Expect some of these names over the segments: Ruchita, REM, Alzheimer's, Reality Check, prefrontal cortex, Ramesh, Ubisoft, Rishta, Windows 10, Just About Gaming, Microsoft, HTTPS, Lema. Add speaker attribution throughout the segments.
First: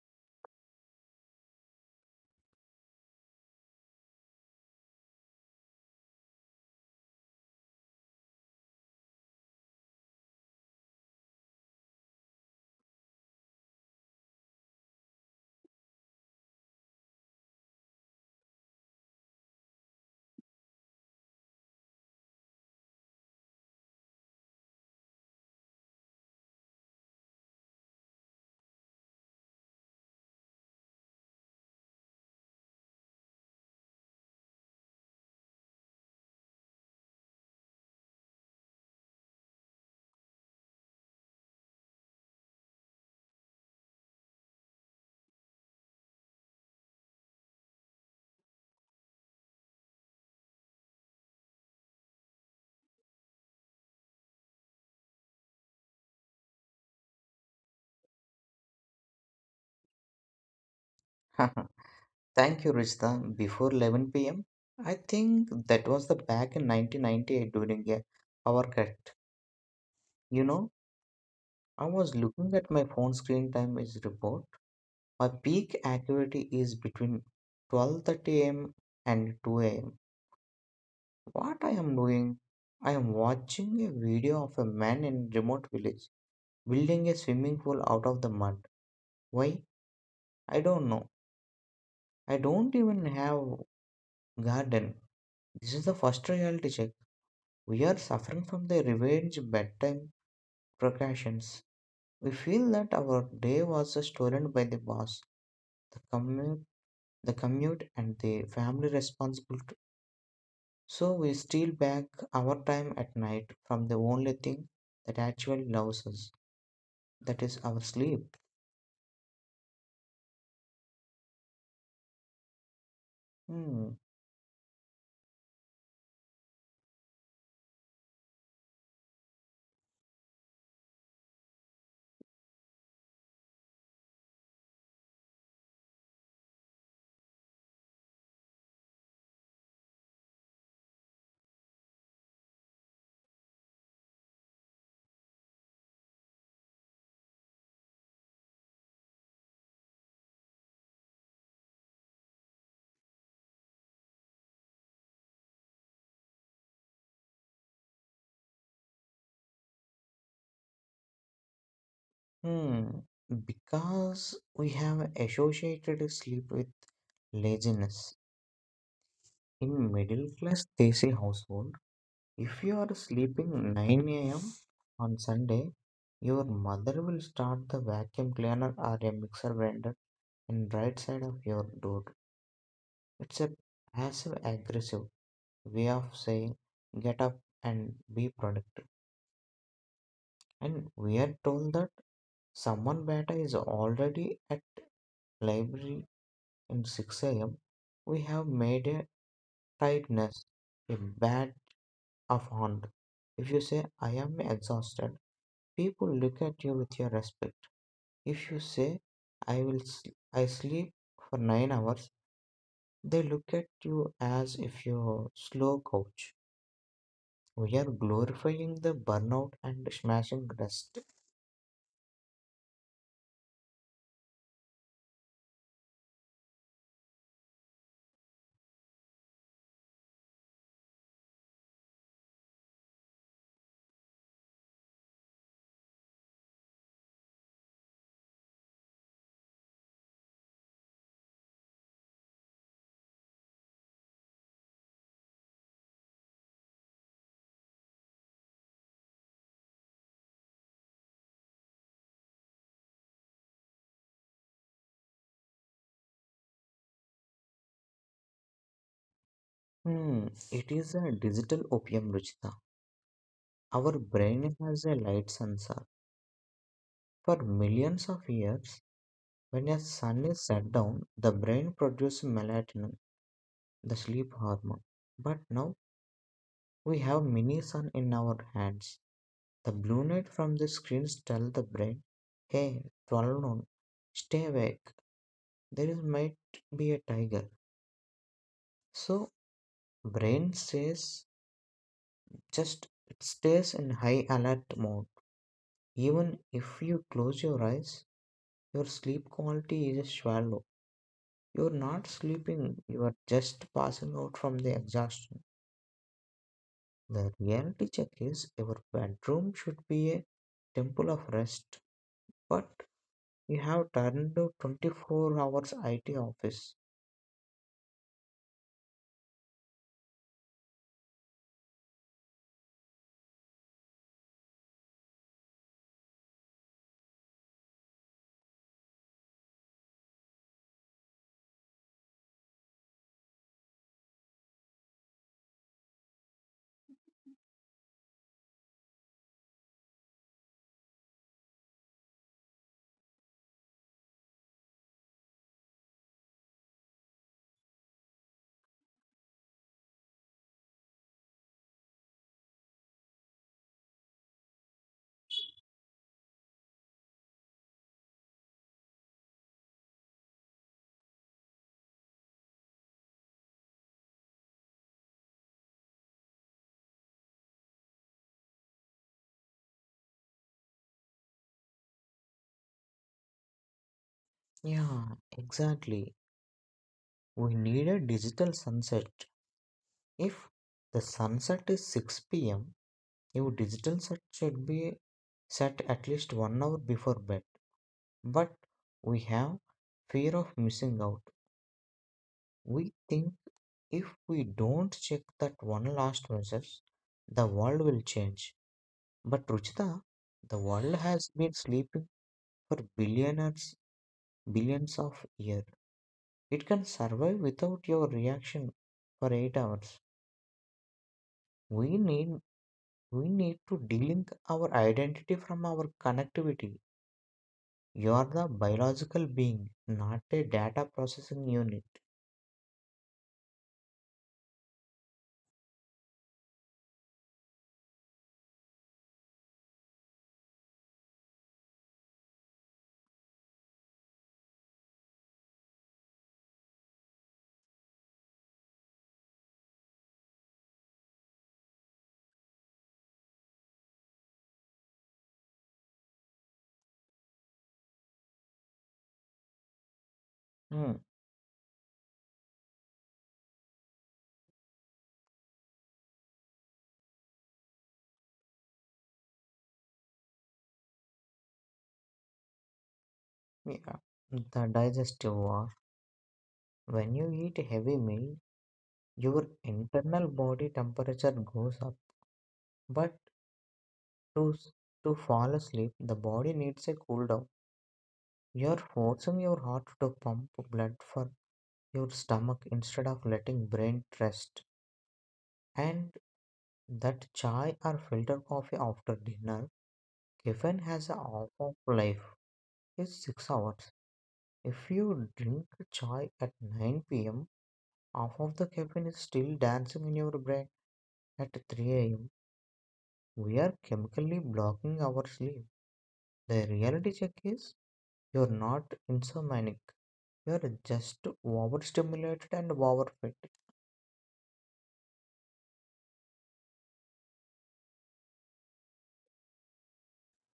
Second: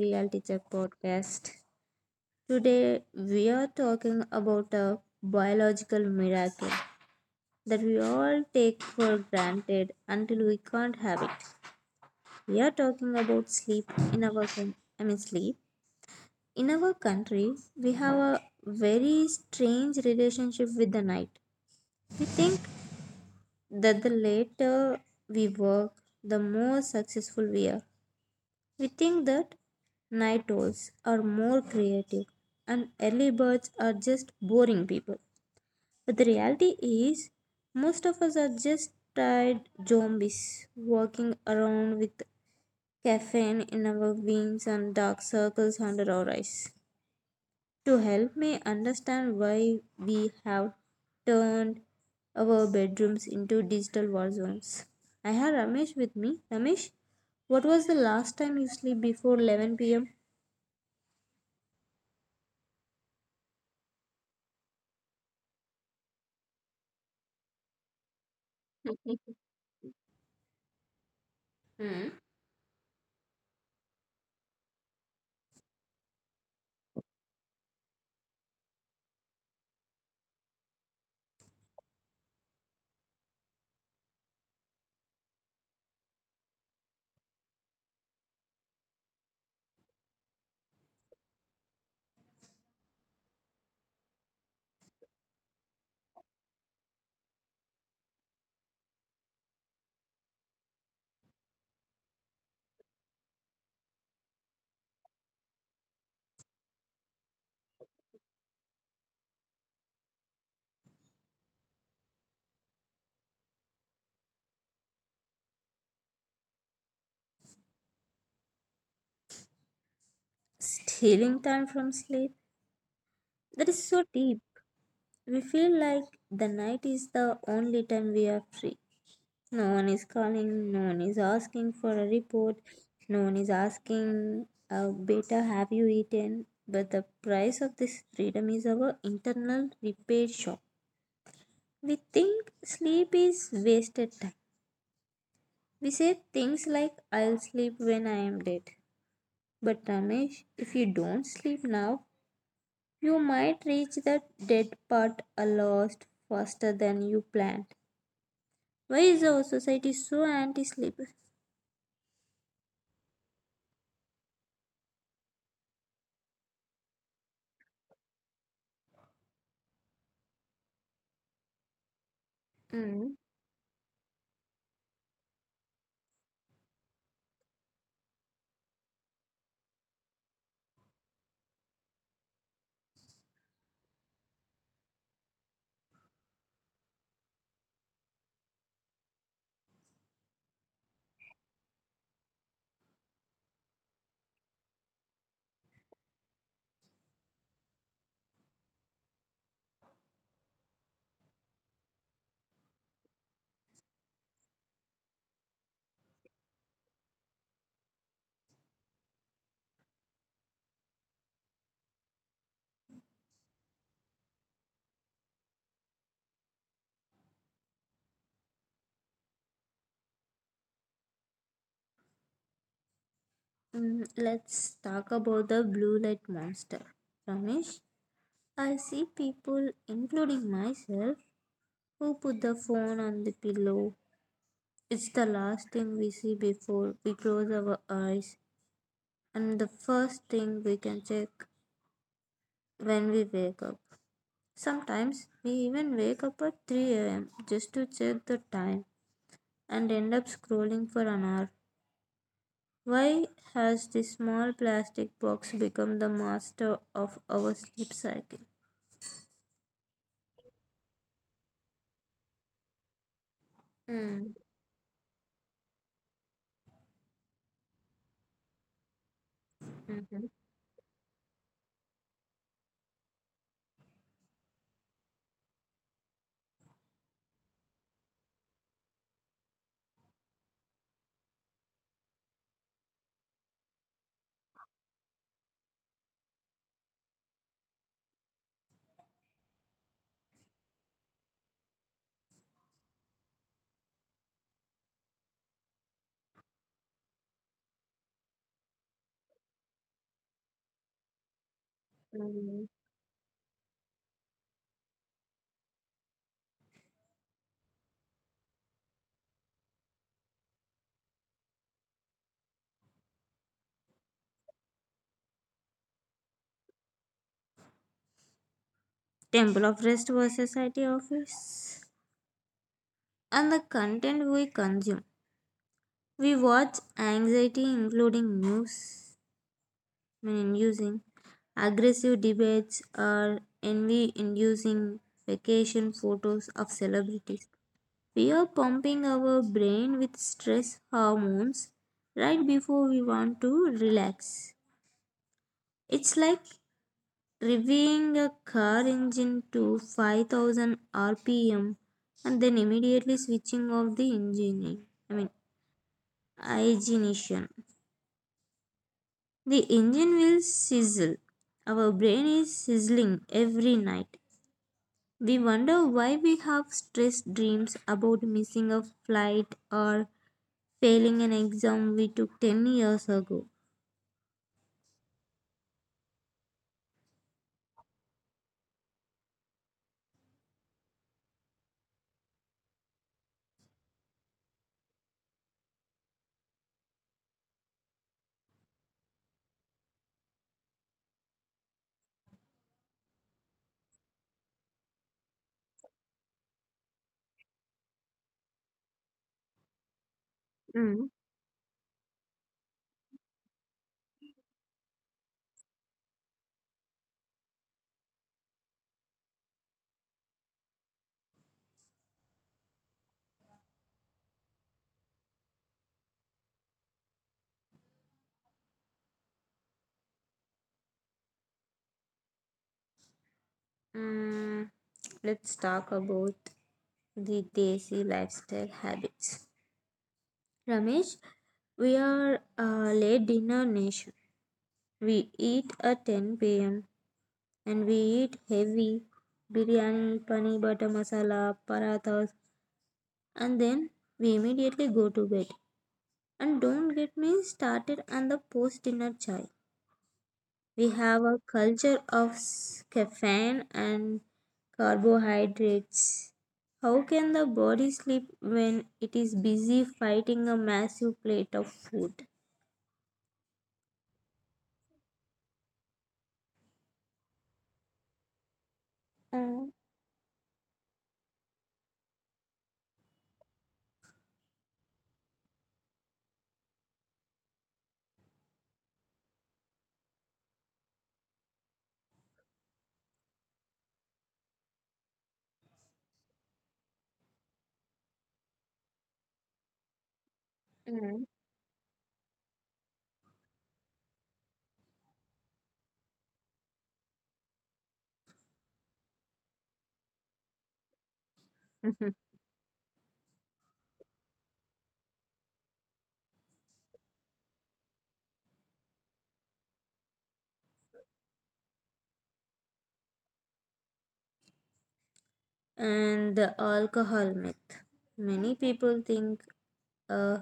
Speaker 1: Reality Check podcast. Today we are talking about a biological miracle that we all take for granted until we can't have it. We are talking about sleep in sleep. In our country, we have a very strange relationship with the night. We think that the later we work, the more successful we are. We think that night owls are more creative and early birds are just boring people. But the reality is, most of us are just tired zombies walking around with caffeine in our veins and dark circles under our eyes. To help me understand why we have turned our bedrooms into digital war zones, I had Ramesh with me. Ramesh, what was the last time you sleep before 11 p.m.?
Speaker 2: Thank you, Rishta. Before 11 p.m., I think that was the back in 1998 during a our cut. You know, I was
Speaker 1: Hmm.
Speaker 2: looking at my phone screen time is report. My peak activity is between 12:30 a.m. and 2 a.m. What I am doing? I am watching a video of a man in remote village building a swimming pool out of the mud. Why? I don't know. I don't even have garden. This is the first reality check. We are suffering from the revenge bedtime procrastinations. We feel that our day was stolen by the boss, the commute, and the family responsibility. So we steal back our time at night from the only thing that actually loves us, that is our sleep.
Speaker 1: Stealing time from sleep? That
Speaker 2: Hmm.
Speaker 1: is so deep. We feel like the night is the only time we are free. No one is calling, no one is asking for a report, no one is asking, Beta, have you eaten? But the price of this freedom is our internal repair shop. We think sleep is wasted time. We say things like, I'll sleep when I am dead. But Ramesh, if you don't sleep now, you might reach the dead part a lot faster than you planned. Why is our society so anti sleep?
Speaker 2: Hmm. Because we have associated sleep with laziness. In middle class Desi household, if you are
Speaker 1: Mm,
Speaker 2: sleeping 9 a.m. on Sunday, your mother will start the vacuum cleaner or a mixer grinder in right side of your door. It's a passive aggressive way of saying get up and be productive. And we are told that someone beta is already at library in 6 am. We have made a tightness, a badge of honor. If you say I am exhausted, people look at you with your respect. If you say, I sleep for 9 hours, they look at you as if you're slow coach. We are glorifying the burnout and smashing rest.
Speaker 1: let's talk about the blue light monster. Ramesh, I see people, including myself, who put the phone on the pillow. It's the last thing we see before we close our eyes and the first thing we can check when we wake up. Sometimes we even wake up at 3 a.m. just to check the time and end up scrolling for an hour. Why has this small plastic box become the master of our sleep cycle?
Speaker 2: Hmm, it is a digital opium, Ruchita. Our
Speaker 1: Mm.
Speaker 2: brain has a light sensor. For millions of years, when a sun
Speaker 1: Mhm.
Speaker 2: is set down, the brain produces melatonin, the sleep hormone. But now we have mini sun in our hands. The blue light from the screens tell the brain, hey, 12 noon, stay awake, there is might be a tiger. So brain says just it stays in high alert mode. Even if you close your eyes, your sleep quality is shallow. You're not sleeping,
Speaker 1: mm.
Speaker 2: you are just passing out from the exhaustion. The reality check is your bedroom should be a temple of rest, but you have turned to 24 hours IT office.
Speaker 1: Temple of Rest versus IT Office. And the content we consume. We watch anxiety, including news, using aggressive debates or envy inducing vacation photos of celebrities. We are pumping our brain with stress hormones right before we want to relax. It's like revving a car engine to 5000 rpm and then immediately switching off the I mean, ignition. The engine will sizzle. Our brain is sizzling every night. We wonder why we have stress dreams about missing a flight or failing an exam we took 10 years ago.
Speaker 2: Yeah, exactly. We need a digital sunset. If the sunset is 6 p.m., your digital set should be set at least 1 hour before bed. But we have fear of missing out. We think if we don't check that one last message, the world will change. But Ruchita, the world
Speaker 1: Mm.
Speaker 2: has been sleeping for billionaires, billions of years. It can survive without your reaction for 8 hours. We need we need to delink our identity from our connectivity. You are the biological being, not a data processing unit.
Speaker 1: Mm, let's talk about the Desi lifestyle habits. Ramesh, we are a late dinner nation. We eat at 10 p.m. and we eat heavy biryani, pani butter masala, parathas, and then we immediately go to bed. And don't get me started on the post dinner chai.
Speaker 2: Hmm.
Speaker 1: We have a culture of caffeine and carbohydrates. How can the body sleep when it is busy fighting a massive plate of food?
Speaker 2: Yeah. The digestive war. When you eat a heavy meal, your
Speaker 1: Mm,
Speaker 2: internal body temperature goes up. But to, s- to fall asleep, the body needs a cool down. You're forcing your heart to pump blood for your stomach instead of letting brain rest, and that chai or filter coffee after dinner caffeine has a
Speaker 1: mm.
Speaker 2: half of life is 6 hours. If you drink chai at 9 p.m., half of the caffeine is still dancing in your brain at 3 a.m. We are chemically blocking our sleep. The reality check is you're not insomniac, you're just overstimulated and overfed.
Speaker 1: And the alcohol myth. Many people think a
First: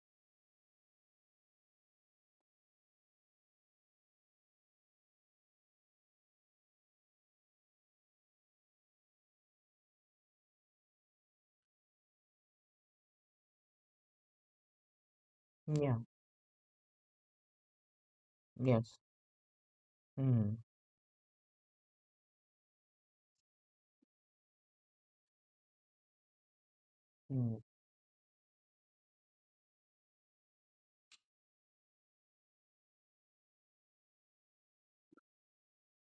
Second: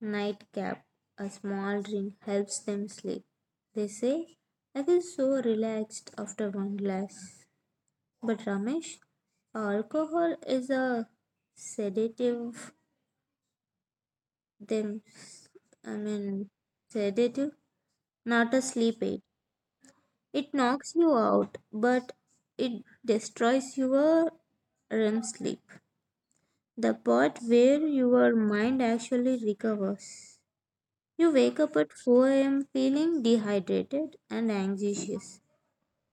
Speaker 1: nightcap, a small drink, helps them sleep. They say, I feel so relaxed after one glass. But Ramesh, alcohol is a sedative them
Speaker 2: Yeah.
Speaker 1: I mean sedative, not a
Speaker 2: Yes.
Speaker 1: sleep aid. It
Speaker 2: Mm.
Speaker 1: knocks you out, but it destroys your REM sleep, the part where your mind actually recovers. You wake up at 4 a.m. feeling dehydrated and anxious.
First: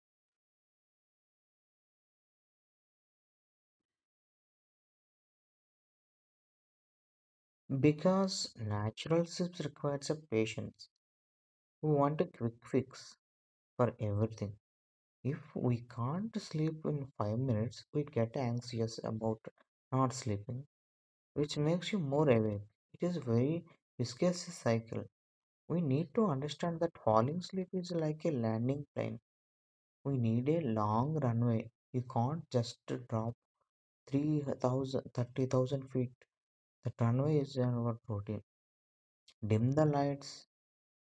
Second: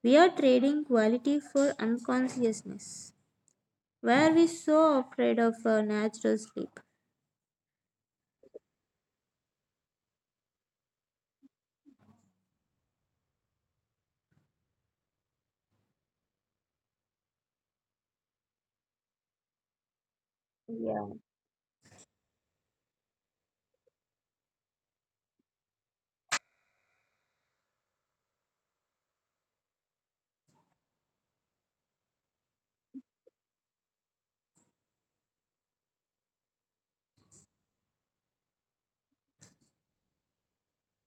Speaker 1: We are trading quality for unconsciousness. Where we so afraid of our natural sleep?
Speaker 2: Because natural sips requires a patience. We want a quick fix for everything. If we can't sleep in 5 minutes, we get anxious about not sleeping, which makes you more awake. It is very viscous cycle. We need to understand that falling asleep is like a landing plane. We need a long runway. You can't just drop 3,000 30,000 feet. The runway is our routine. Dim the lights,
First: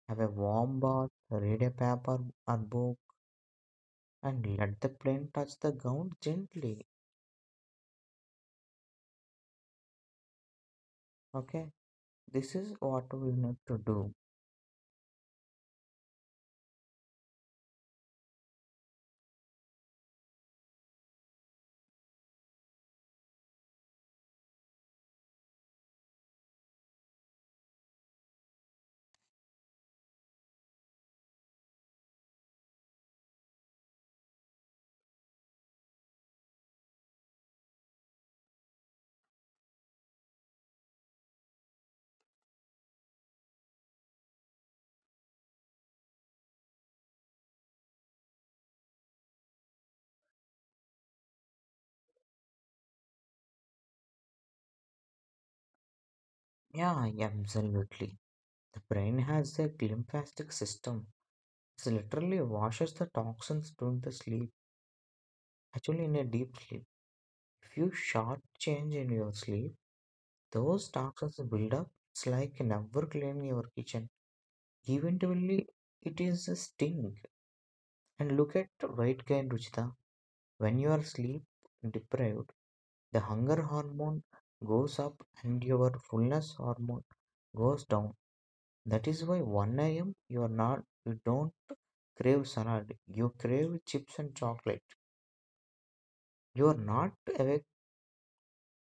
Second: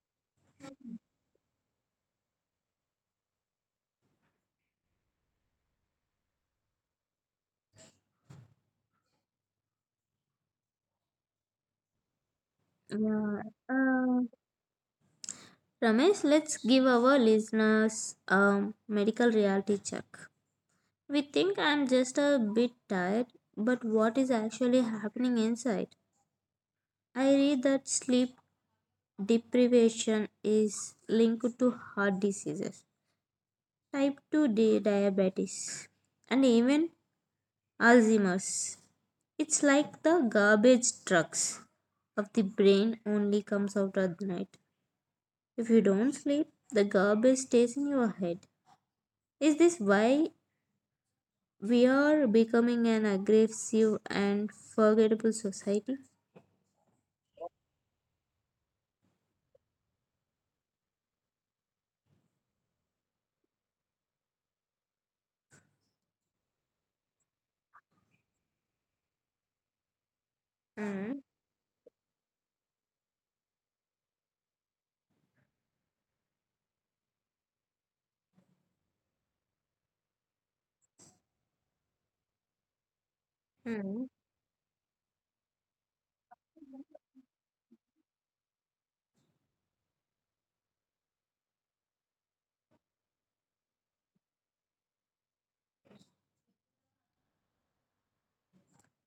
Speaker 2: have a warm bath, read a paper or book, and let the plant touch the ground gently. Okay, this is what we
Speaker 1: Yeah.
Speaker 2: need to do.
Speaker 1: Uh, Ramesh, let's give our listeners a medical reality check. We think I'm just a bit tired, but what is actually happening inside? I read that sleep deprivation is linked to heart diseases, type 2 diabetes, and even Alzheimer's. It's like the garbage trucks of the brain only comes out at night. If you don't sleep, the garbage stays in your head. Is this why we are becoming an aggressive and forgettable society?
Speaker 2: Yeah, yeah, absolutely. The brain has a glymphatic system. It literally washes the toxins during the sleep, actually, in a deep sleep. If you short change in your sleep, those
Speaker 1: Mm,
Speaker 2: toxins build up. It's like never clean your kitchen. Eventually, it is a stink. And look at weight gain, Ruchita. When you are sleep deprived, the hunger
Speaker 1: mm,
Speaker 2: hormone goes up and your fullness hormone goes down. That is why 1 a.m. you are not you don't crave salad. You crave chips and chocolate. You are not awake.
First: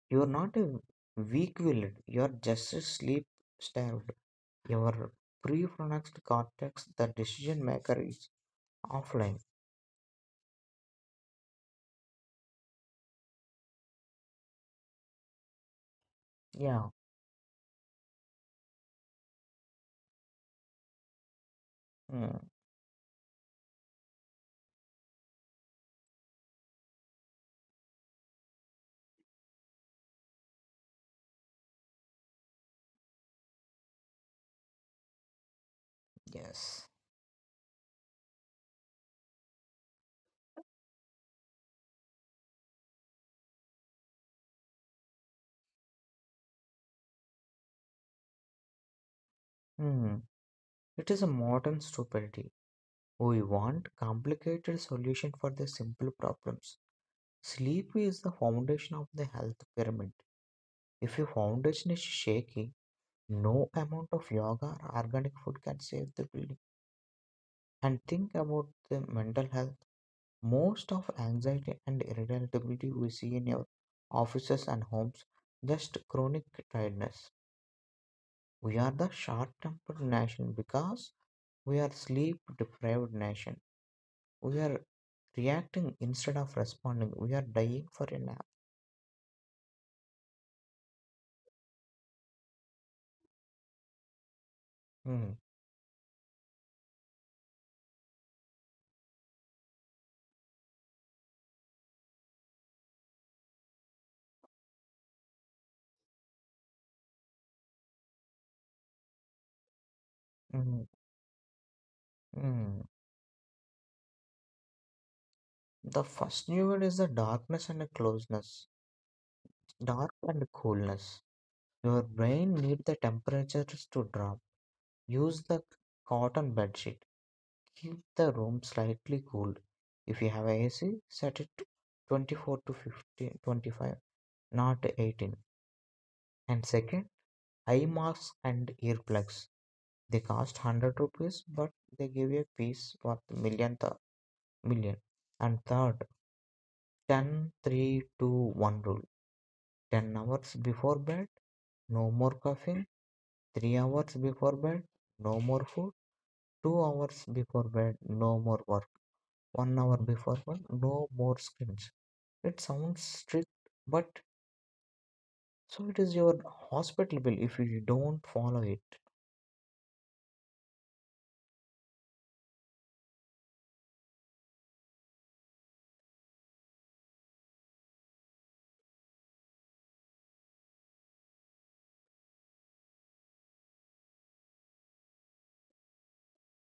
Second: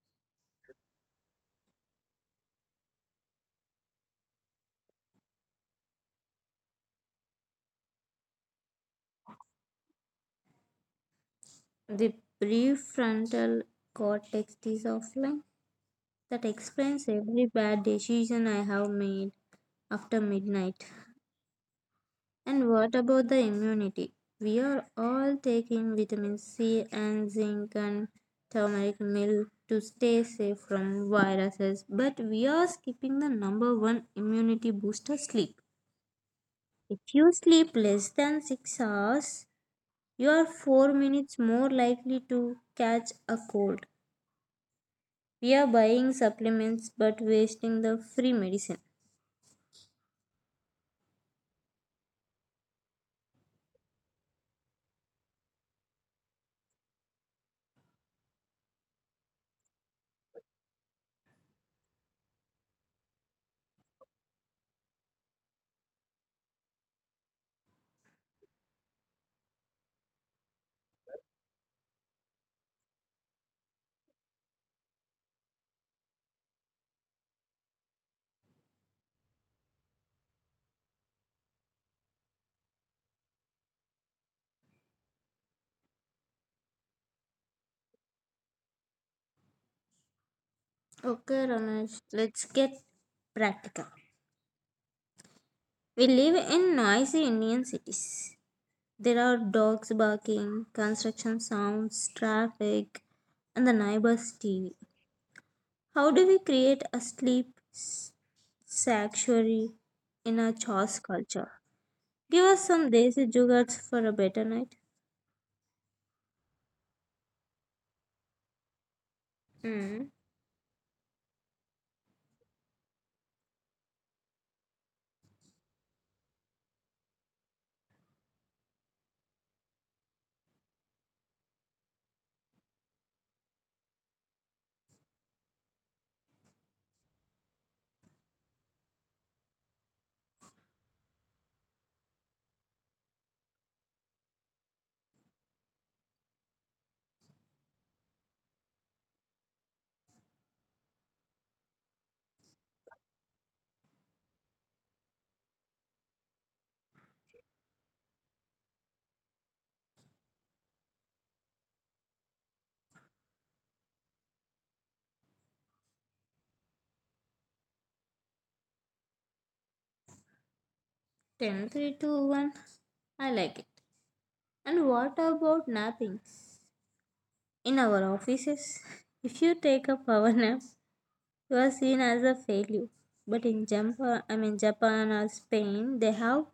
Speaker 2: You are not a weak willed. You are just sleep starved. Your prefrontal cortex, the decision maker, is offline.
Speaker 1: The prefrontal cortex is offline. That
Speaker 2: Yeah.
Speaker 1: explains every bad decision I have made after midnight.
Speaker 2: Hmm.
Speaker 1: And what about the immunity? We are all taking vitamin C and zinc and turmeric milk to stay safe from viruses, but we are skipping the number one immunity booster sleep.
Speaker 2: Yes.
Speaker 1: If you sleep less than 6 hours, you are 4 minutes more likely to catch a cold. We are buying supplements but wasting the free medicine.
Speaker 2: Hmm. It is a modern stupidity. We want complicated solution for the simple problems. Sleep is the foundation of the health pyramid. If your foundation is shaky, no amount of yoga or organic food can save the building. And think about the mental health. Most of anxiety and irritability we see in your offices and homes just chronic tiredness. We are the short-tempered nation because we are sleep-deprived nation. We are reacting instead of responding. We are dying for a nap.
Speaker 1: Okay, Ramesh, let's get practical.
Speaker 2: Mm.
Speaker 1: We live in noisy Indian cities. There are dogs barking, construction sounds, traffic, and the neighbor's TV. How do we create a sanctuary in a
Speaker 2: Mm.
Speaker 1: chaos culture? Give us
Speaker 2: Mm.
Speaker 1: some desi jugards for a better night.
Speaker 2: The first new word is the darkness and the closeness.
Speaker 1: Hmm.
Speaker 2: Dark and coolness. Your brain need the temperatures to drop. Use the cotton bed sheet. Keep the room slightly cool. If you have AC, set it to 24 to 15, 25, not 18. And second, eye masks and earplugs. They cost 100 rupees, but they give you a piece worth million. And third, ten, 3 2 1 rule. 10 hours before bed, no more coughing. 3 hours before bed, no more food. 2 hours before bed, no more work. 1 hour before bed, no more screens. It sounds strict, but so it is your hospital bill if you don't follow it.
Speaker 1: Ten, three, two, one. I like it. And what about napping? In our offices, if you take a power nap, you are seen as a failure. But in Japan, I mean Japan or Spain, they have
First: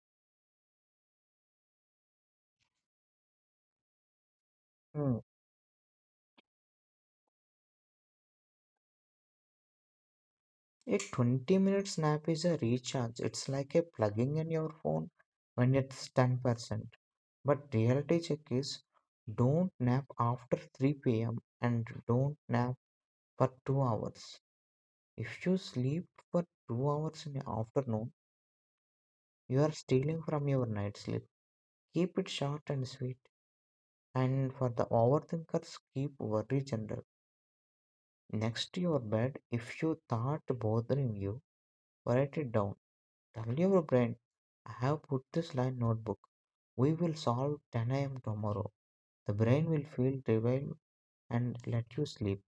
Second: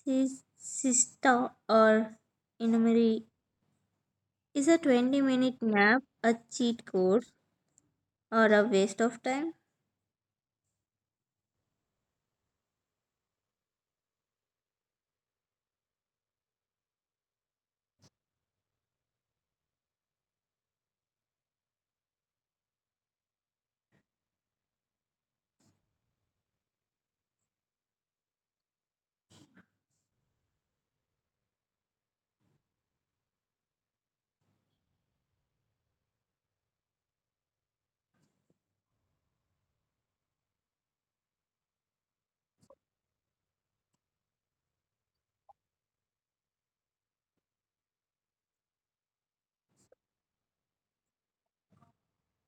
Speaker 1: siesta or inumeri. Is a
Speaker 2: Hmm.
Speaker 1: 20-minute nap a cheat code or a waste of time?
Speaker 2: A 20-minute snap is a recharge. It's like a plugging in your phone when it's 10%. But reality check is don't nap after 3 p.m. and don't nap for 2 hours. If you sleep for 2 hours in the afternoon, you are stealing from your night sleep. Keep it short and sweet. And for the overthinkers, keep worry general. Next to your bed, if you thought bothering you, write it down. Tell your brain, I have put this line notebook. We will solve 10 a.m. tomorrow. The brain will feel revived and let you sleep.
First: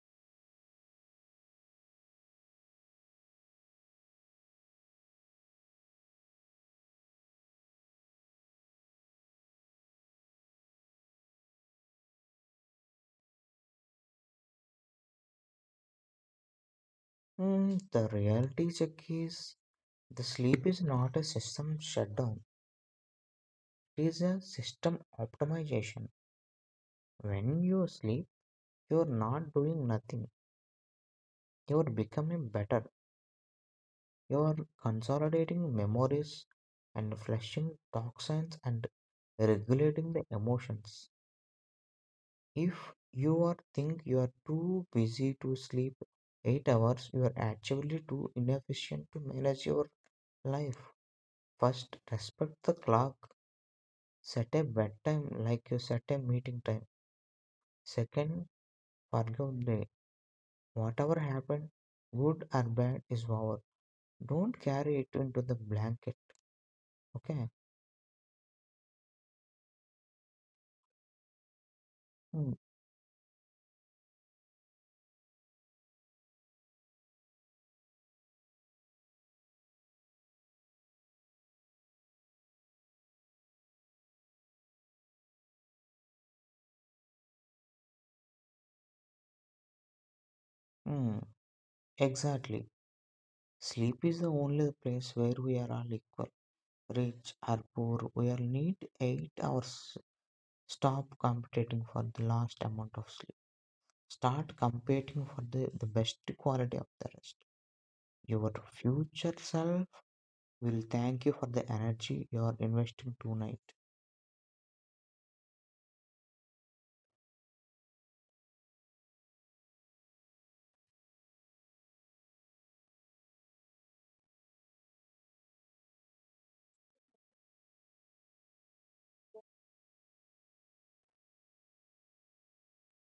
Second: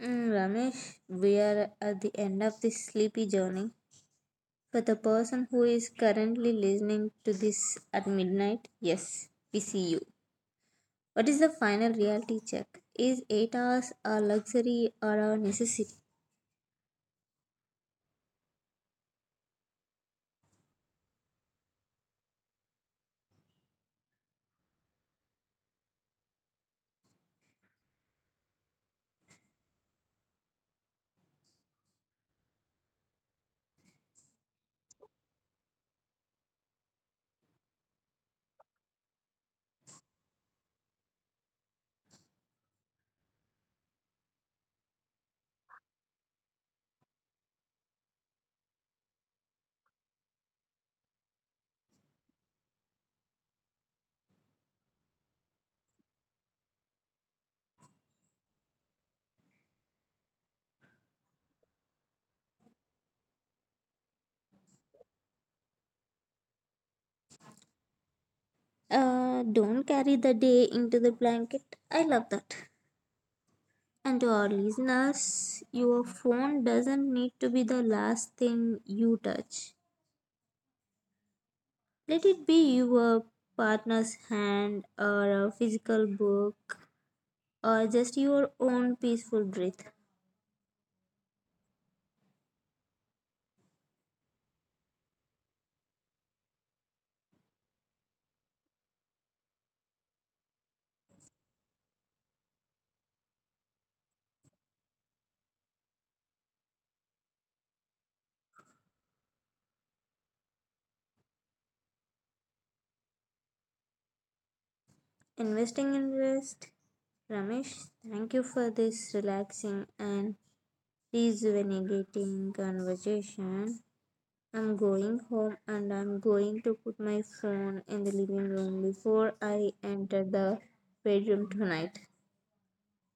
Speaker 1: Ramesh, we are at the end of this sleepy journey. For the person who is currently listening to this at midnight, yes, we see you. What is the final reality check? Is 8 hours a luxury or a necessity?
Speaker 2: Hmm, the reality check is the sleep is not a system shutdown, it is a system optimization. When you sleep, you are not doing nothing, you are becoming better. You are consolidating memories and flushing toxins and regulating the emotions. If you are think you are too busy to sleep 8 hours, you are actually too inefficient to manage your life. First, respect the clock. Set a bedtime like you set a meeting time. Second, forgive the whatever happened, good or bad, is over. Don't carry it into the blanket. Okay?
Speaker 1: Don't carry the day into the blanket. I love that.
Speaker 2: Mm.
Speaker 1: And to our listeners, your phone doesn't need to be the last thing you touch. Let it be your partner's hand or a physical book or just your own peaceful breath.
Speaker 2: Mm, exactly. Sleep is the only place where we are all equal. Rich or poor, we all need 8 hours. Stop competing for the last amount of sleep. Start competing for the best quality of the rest. Your future self will thank you for the energy you are investing tonight.
Speaker 1: Investing in rest. Ramesh, thank you for this relaxing and rejuvenating conversation. I'm going home and I'm going to put my phone in the living room before I enter the bedroom tonight.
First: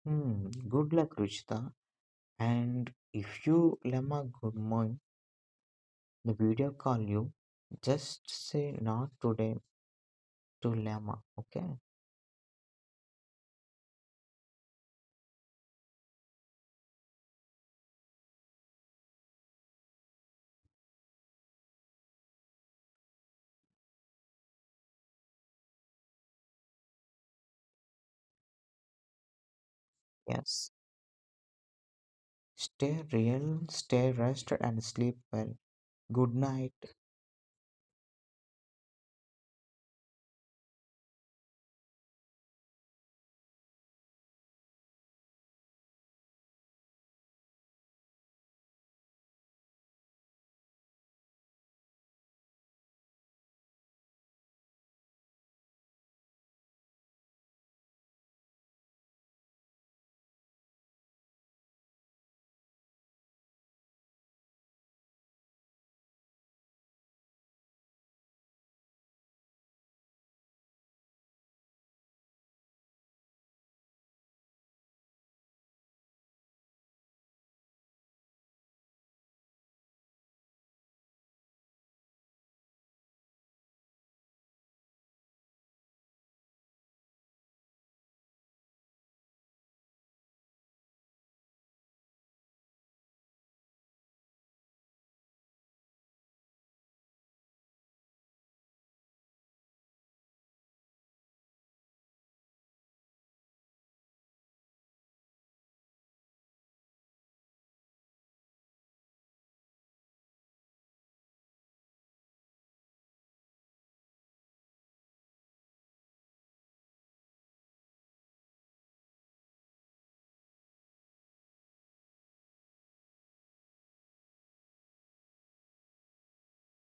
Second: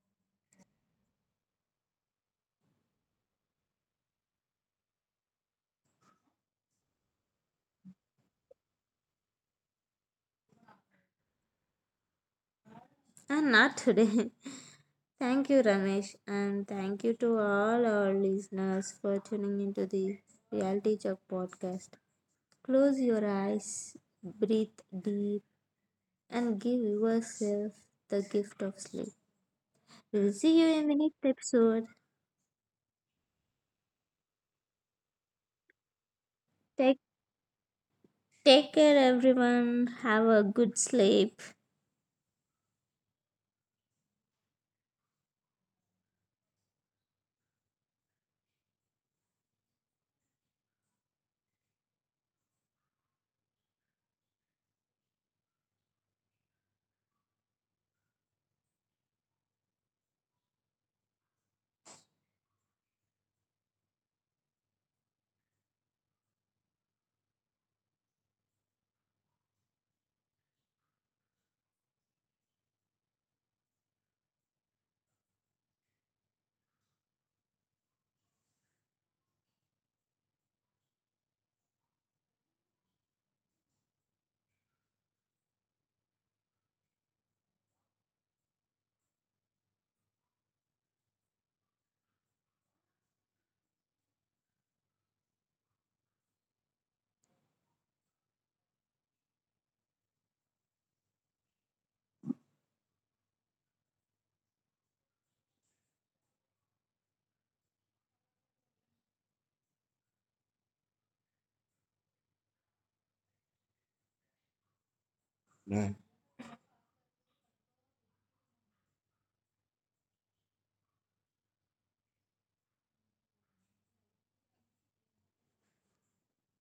Speaker 2: Hmm, good luck, Ruchita. And if you Lema good morning, the video call you, just say not today to Lema, okay?
Speaker 1: And not today. Thank you, Ramesh, and thank you to all our listeners for tuning into the Reality Check podcast. Close your eyes, breathe deep, and give yourself the gift of sleep. We'll see you
Speaker 2: Yes.
Speaker 1: in the next episode.
Speaker 2: Stay real, stay rested, and sleep well. Good night.
Speaker 1: Take, take care, everyone. Have a good sleep. Bye.